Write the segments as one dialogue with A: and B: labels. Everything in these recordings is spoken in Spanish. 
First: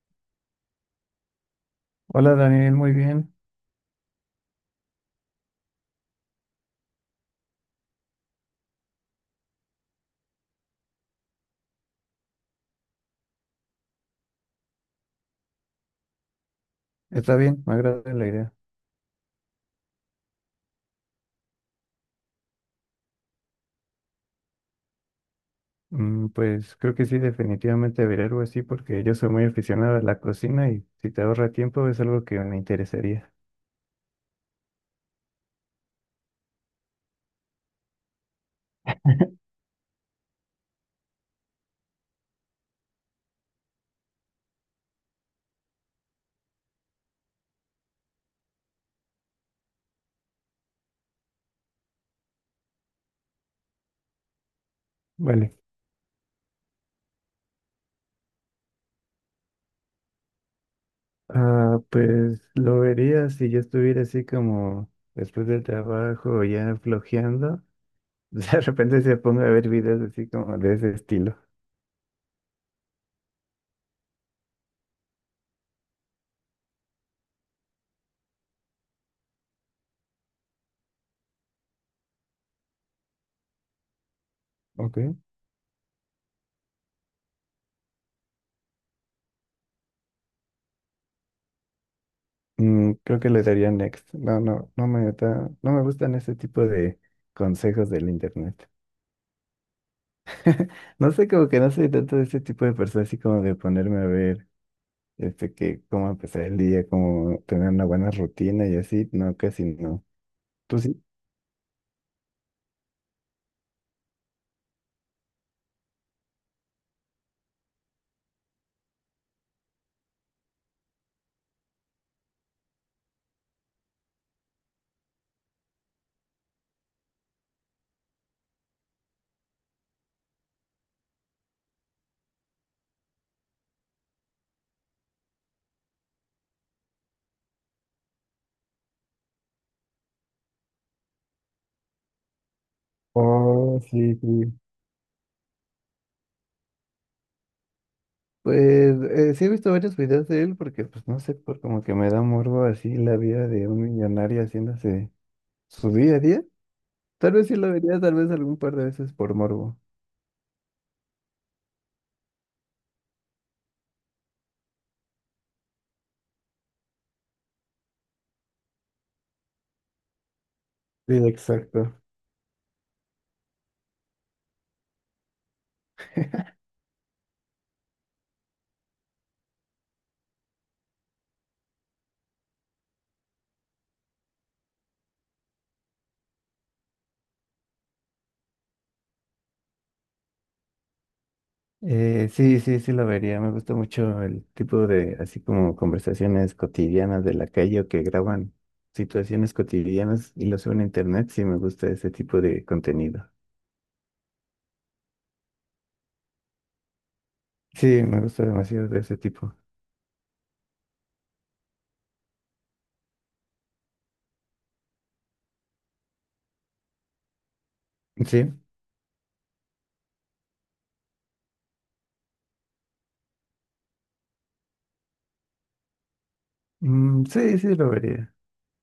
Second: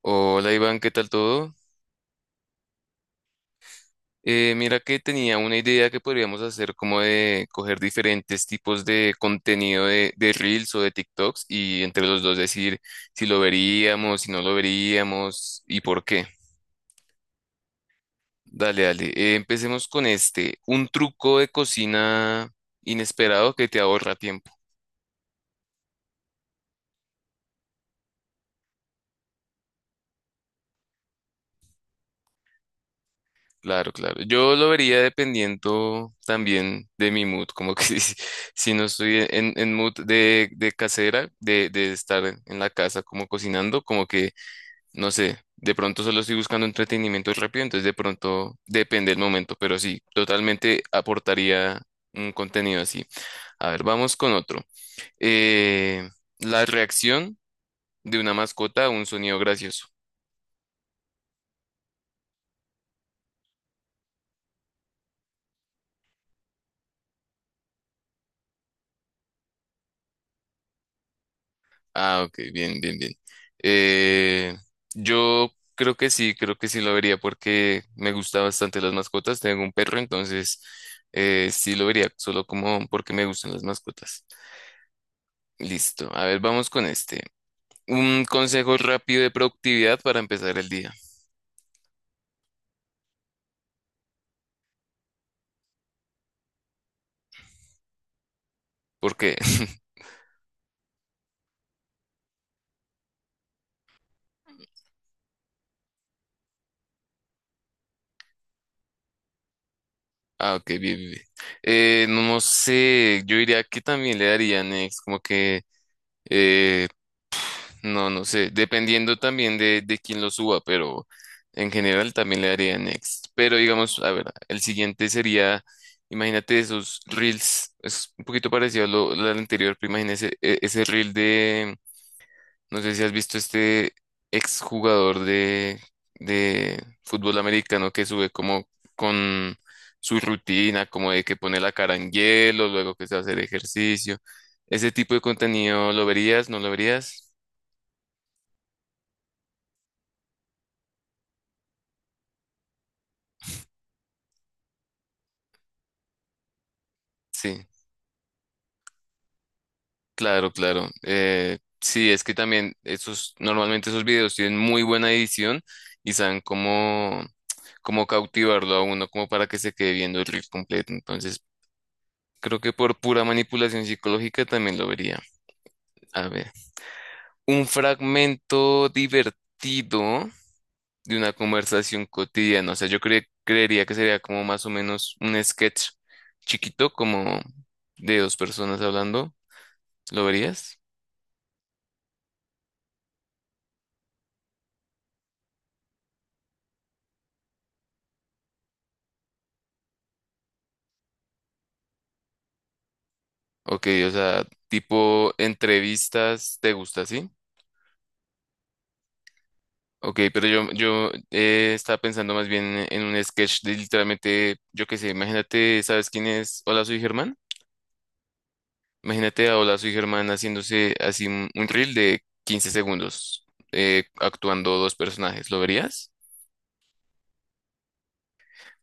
A: Hola Iván, ¿qué tal todo?
B: Hola Daniel, muy bien.
A: Mira que tenía una idea que podríamos hacer como de coger diferentes tipos de contenido de Reels o de TikToks y entre los dos decir si lo veríamos, si no lo veríamos y por qué.
B: Está bien, me agrada la idea.
A: Dale, dale. Empecemos con este, un truco de cocina inesperado que te ahorra tiempo.
B: Mm, pues creo que sí, definitivamente veré algo así porque yo soy muy aficionado a la cocina y si te ahorra tiempo es algo que me interesaría.
A: Claro, claro. Yo lo vería dependiendo también de mi mood, como que si no estoy en mood de casera, de estar en la casa como cocinando, como que, no sé, de pronto solo estoy buscando entretenimiento rápido, entonces de pronto depende el momento, pero sí, totalmente aportaría un contenido así. A ver, vamos con otro.
B: Vale.
A: Eh, la reacción de una mascota a un sonido gracioso.
B: Ah, pues lo vería si yo estuviera así como después del trabajo ya flojeando. De repente se ponga a ver videos así como de ese estilo.
A: Ah, ok, bien, bien, bien. Eh, yo creo que sí lo vería porque me gustan bastante las mascotas. Tengo un perro, entonces sí lo vería, solo como porque me gustan las mascotas.
B: Ok.
A: Listo, a ver, vamos con este. Un consejo rápido de productividad para empezar el día.
B: Mm, creo que le daría next. No, no me gustan ese tipo de consejos del internet.
A: ¿Por qué?
B: No sé, como que no soy tanto de ese tipo de persona, así como de ponerme a ver, este, que cómo empezar el día, cómo tener una buena rutina y así, no, casi no.
A: Ah, ok,
B: ¿Tú
A: bien,
B: sí?
A: bien, bien. No, no sé, yo diría que también le darían, como que eh, No, no sé, dependiendo también de quién lo suba, pero en general también le daría next. Pero digamos, a ver, el siguiente sería, imagínate esos reels, es un poquito parecido a lo del anterior, pero imagínese ese reel de, no sé si has visto este exjugador de fútbol americano que sube como con su rutina, como de que pone la cara en hielo, luego que se va a hacer
B: Oh, sí,
A: ejercicio.
B: sí.
A: Ese tipo de contenido, ¿lo verías? ¿No lo verías?
B: Pues sí he visto varios videos de él porque, pues no sé, por como que me da morbo así la vida de un millonario haciéndose su día a día. Tal vez sí
A: Sí.
B: lo vería, tal vez algún par de veces por morbo.
A: Claro, claro. Sí, es que también esos, normalmente esos videos tienen muy buena edición y saben cómo cautivarlo a uno, como para que se quede viendo el reel completo.
B: Sí,
A: Entonces,
B: exacto.
A: creo que por pura manipulación psicológica también lo vería. A ver, un fragmento divertido de una conversación cotidiana. O sea, yo creería que sería como más o menos un sketch chiquito, como de dos personas hablando. ¿Lo verías?
B: Sí, sí lo vería. Me gusta mucho el tipo de, así como conversaciones cotidianas de la calle o que graban situaciones cotidianas y lo suben a internet. Sí, me gusta ese tipo de contenido.
A: Ok, o sea, tipo entrevistas, ¿te gusta, así?
B: Sí, me gusta demasiado de ese tipo.
A: Ok, pero yo estaba pensando más bien en un sketch de literalmente, yo qué sé, imagínate, ¿sabes quién es Hola, soy Germán?
B: Sí,
A: Imagínate a Hola, soy Germán haciéndose así un reel de 15 segundos, actuando dos personajes, ¿lo verías?
B: mm, sí, sí lo vería.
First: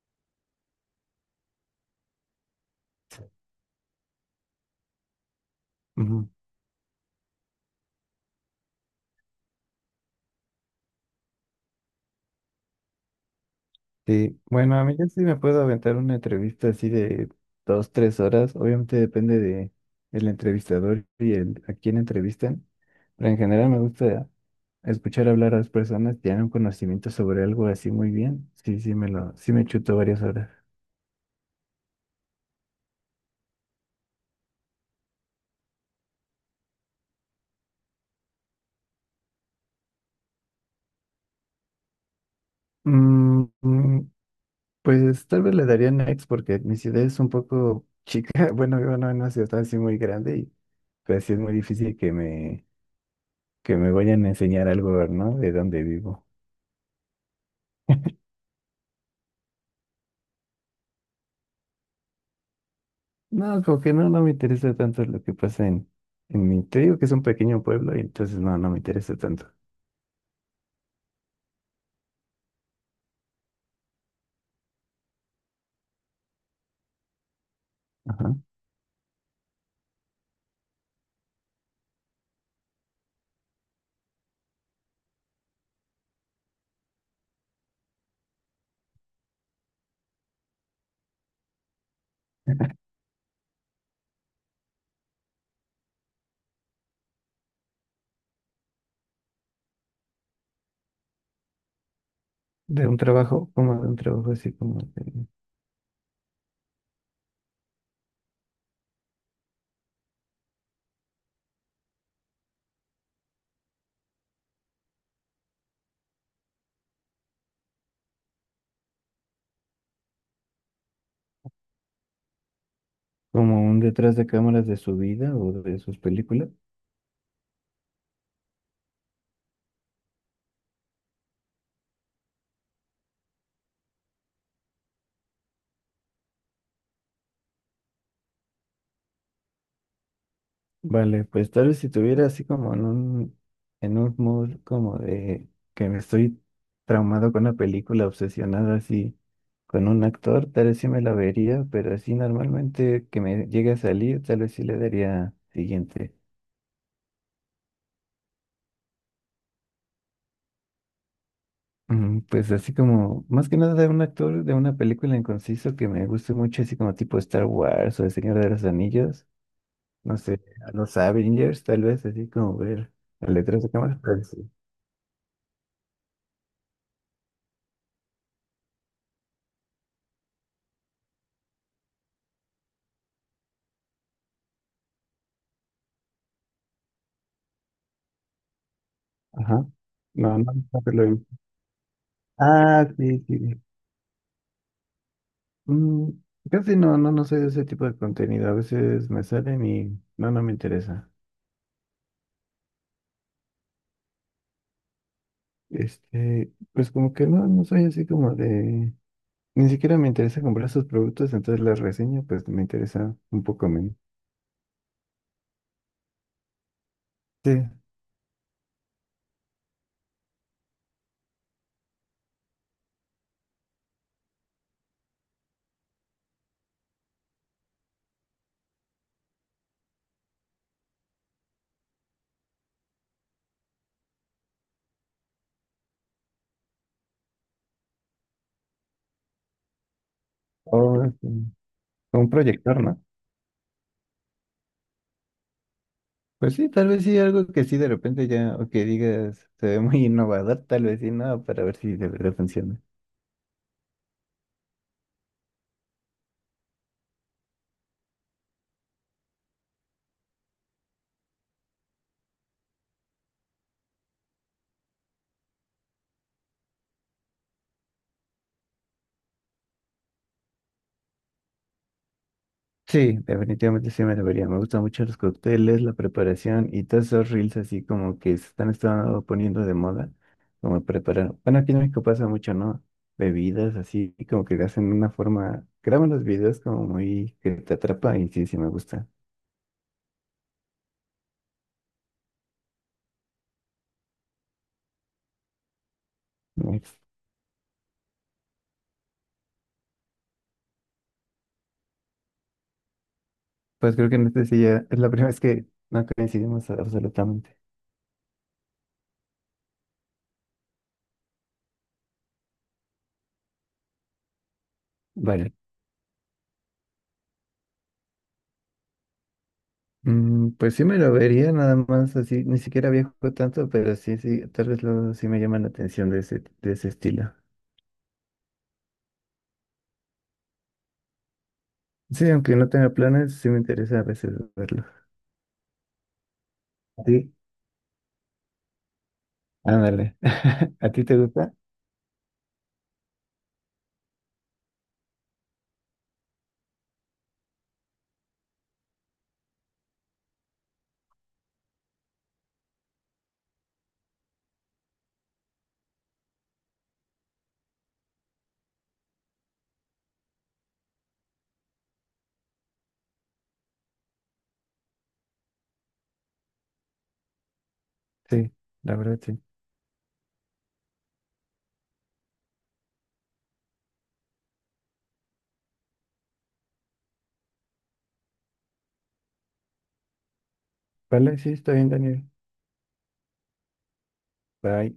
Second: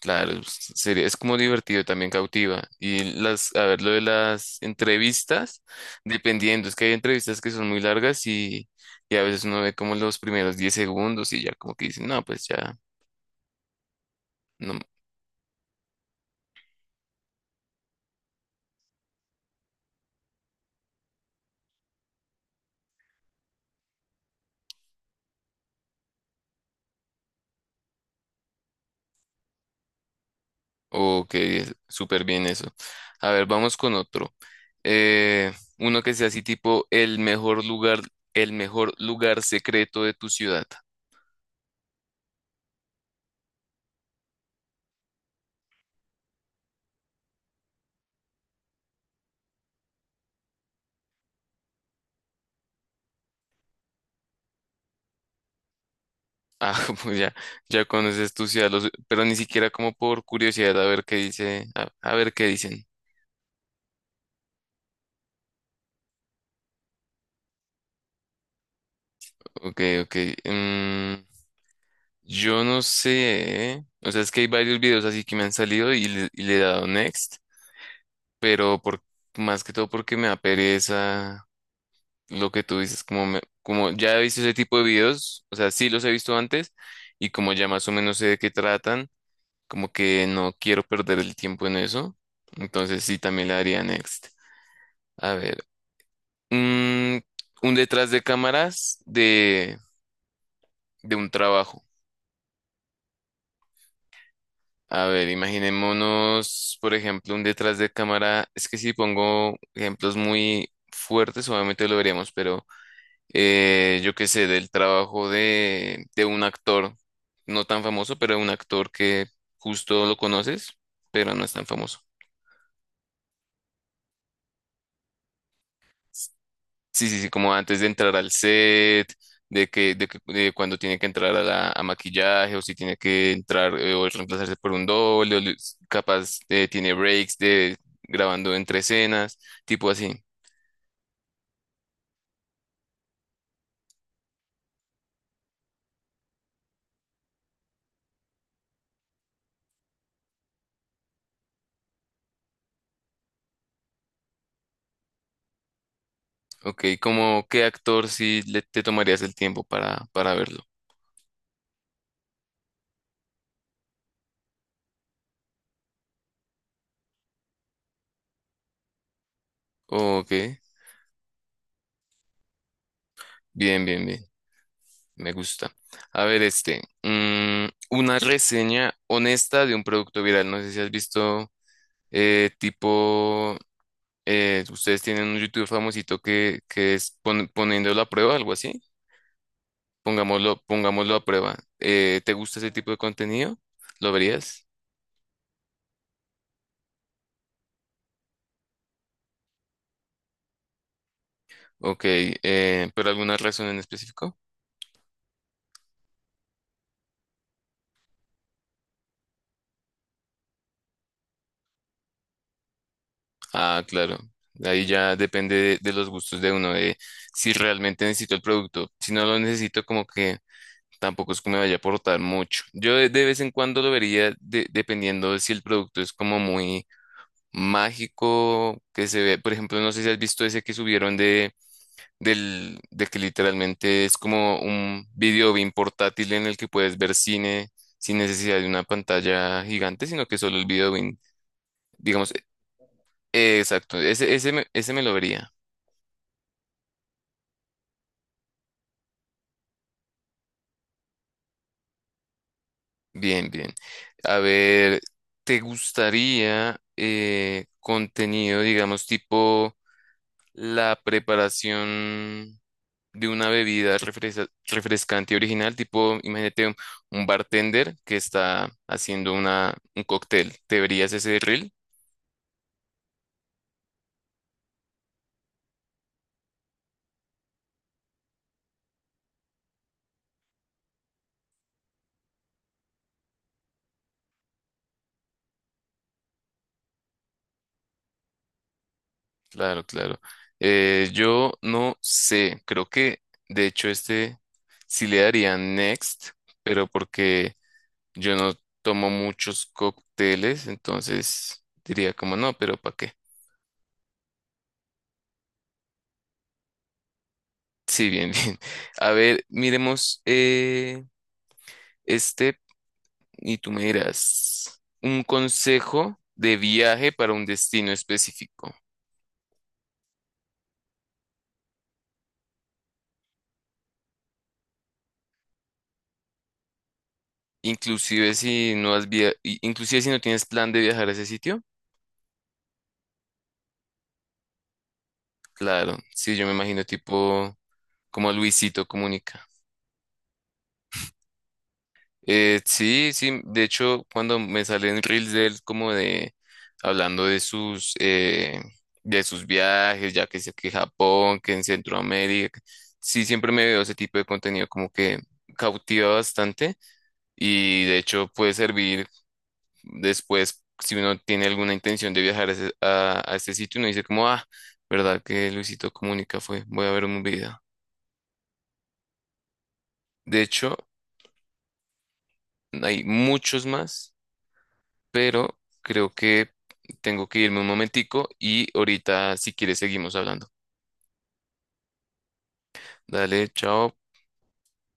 A: Claro, sería, es como divertido, también cautiva. A ver, lo de las entrevistas, dependiendo, es que hay entrevistas que son muy largas y a veces uno ve como los primeros 10 segundos y ya como que dicen, no, pues ya,
B: Sí, bueno,
A: no,
B: a mí yo sí me puedo aventar una entrevista así de 2, 3 horas. Obviamente depende de el entrevistador y el a quién entrevistan. Pero en general me gusta escuchar hablar a las personas que tienen un conocimiento sobre algo así muy bien. Sí me chuto varias horas.
A: o que súper bien eso. A ver, vamos con otro. Eh, uno que sea así tipo el mejor lugar secreto de tu ciudad.
B: Mm, mm, pues tal vez le daría next porque mi ciudad es un poco chica. Bueno, vivo no en una ciudad así muy grande y pues sí es muy difícil que me vayan a enseñar algo, ¿no? De dónde vivo.
A: Ah, pues ya, ya conoces tu ciudad, pero ni siquiera como por curiosidad a ver qué dice, a ver qué dicen.
B: No, como que no, no me interesa tanto lo que pasa en mi... Te digo que es un pequeño pueblo y entonces no, no me interesa tanto.
A: Ok, ok. mm, yo no sé. ¿Eh? O sea, es que hay varios videos así que me han salido y le he dado next,
B: Ajá.
A: pero más que todo porque me da pereza lo que tú dices, como, como ya he visto ese tipo de videos, o sea, sí los he visto antes y como ya más o menos sé de qué tratan, como que no quiero perder el tiempo en eso. Entonces sí, también le daría next. A ver, mm, un detrás de cámaras de un trabajo.
B: De un trabajo, como de un trabajo
A: A ver, imaginémonos, por ejemplo, un detrás de cámara. Es que si pongo ejemplos muy fuertes, obviamente lo veríamos, pero yo qué sé, del trabajo de un actor, no tan famoso, pero un actor que justo lo conoces, pero no es tan famoso.
B: como un detrás de cámaras de su vida o de sus películas.
A: Sí, sí, sí, como antes de entrar al set, de cuando tiene que entrar a maquillaje, o si tiene que entrar o reemplazarse por un doble, o capaz tiene breaks de grabando entre escenas, tipo así.
B: Vale, pues tal vez si tuviera así como en un mood como de que me estoy traumado con una película, obsesionada así con un actor, tal vez sí me la vería, pero así normalmente que me llegue a salir, tal vez sí le daría siguiente.
A: Ok, ¿como qué actor si le, te tomarías el tiempo para verlo?
B: Pues así como, más que nada de un actor de una película en conciso que me guste mucho, así como tipo Star Wars o El Señor de los Anillos, no
A: Ok,
B: sé, a los Avengers, tal vez, así como ver las letras de
A: bien,
B: cámara.
A: bien, bien.
B: Pero sí.
A: Me gusta. A ver, una reseña honesta de un producto viral. No sé si has visto, tipo, ustedes tienen un YouTube famosito que es poniéndolo a prueba, algo así.
B: Ajá. No, no,
A: Pongámoslo,
B: no te lo he
A: pongámoslo a
B: visto.
A: prueba. ¿Te gusta ese
B: Ah,
A: tipo de
B: sí, sí,
A: contenido?
B: sí.
A: ¿Lo verías?
B: Mm, casi no, no, no soy de ese tipo de contenido. A veces me salen y no, no me interesa.
A: Ok, ¿pero alguna razón en específico?
B: Este, pues como que no, no soy así como de, ni siquiera me interesa comprar sus productos, entonces las reseño, pues me interesa un poco
A: Ah,
B: menos.
A: claro. Ahí ya depende de los gustos de uno, de si
B: Sí,
A: realmente necesito el producto. Si no lo necesito, como que tampoco es que me vaya a aportar mucho. Yo de vez en cuando lo vería dependiendo de si el producto es como muy mágico, que se ve, por ejemplo, no sé si has visto ese que subieron de que literalmente es como un video bien portátil en el que puedes ver cine sin necesidad de una pantalla gigante, sino que solo el
B: o con
A: video bien,
B: un
A: digamos,
B: proyector, ¿no?
A: exacto, ese me lo vería.
B: Pues sí, tal vez sí, algo que sí de repente ya, o que digas, se ve muy innovador, tal vez sí, no, para ver si de verdad funciona.
A: Bien, bien. A ver, ¿te gustaría contenido, digamos, tipo la preparación de una bebida refrescante original, tipo, imagínate un bartender que está haciendo un cóctel. ¿Te verías ese reel?
B: Sí, definitivamente sí me debería. Me gustan mucho los cócteles, la preparación y todos esos reels así como que estado poniendo de moda, como preparar. Bueno, aquí en México pasa mucho, ¿no? Bebidas así, y como que hacen una forma, graban los videos como muy que te atrapa y sí, sí me gusta.
A: Claro, claro. Yo no sé, creo que de hecho este sí le daría next, pero porque yo no tomo muchos cócteles, entonces diría como no, pero ¿para qué?
B: Pues creo que en este sí ya es la primera vez que no coincidimos absolutamente.
A: Sí, bien, bien. A ver, miremos este Y tú me dirás, un
B: Vale.
A: consejo de viaje para un destino específico.
B: Pues sí me lo vería nada más así, ni siquiera viajo tanto, pero sí, sí, tal vez luego sí me llama la atención de ese estilo.
A: Inclusive si no tienes plan de viajar a ese sitio,
B: Sí, aunque no tenga planes, sí me interesa a veces verlo.
A: claro, sí, yo me imagino
B: Sí,
A: tipo como Luisito Comunica.
B: ándale. ¿A ti te gusta?
A: Sí, sí, de hecho, cuando me salen reels de él como de hablando de sus viajes, ya que sé que Japón, que en Centroamérica, sí, siempre me veo ese tipo de contenido como que cautiva bastante. Y de hecho puede servir después si uno tiene alguna intención de viajar a este sitio, uno dice como, ah, ¿verdad que Luisito Comunica fue? Voy a ver un video.
B: Sí, la verdad sí.
A: De hecho, hay muchos más, pero creo que tengo que irme un momentico y ahorita si quieres seguimos hablando.
B: Vale, sí, está bien, Daniel.
A: Dale, chao.
B: Bye.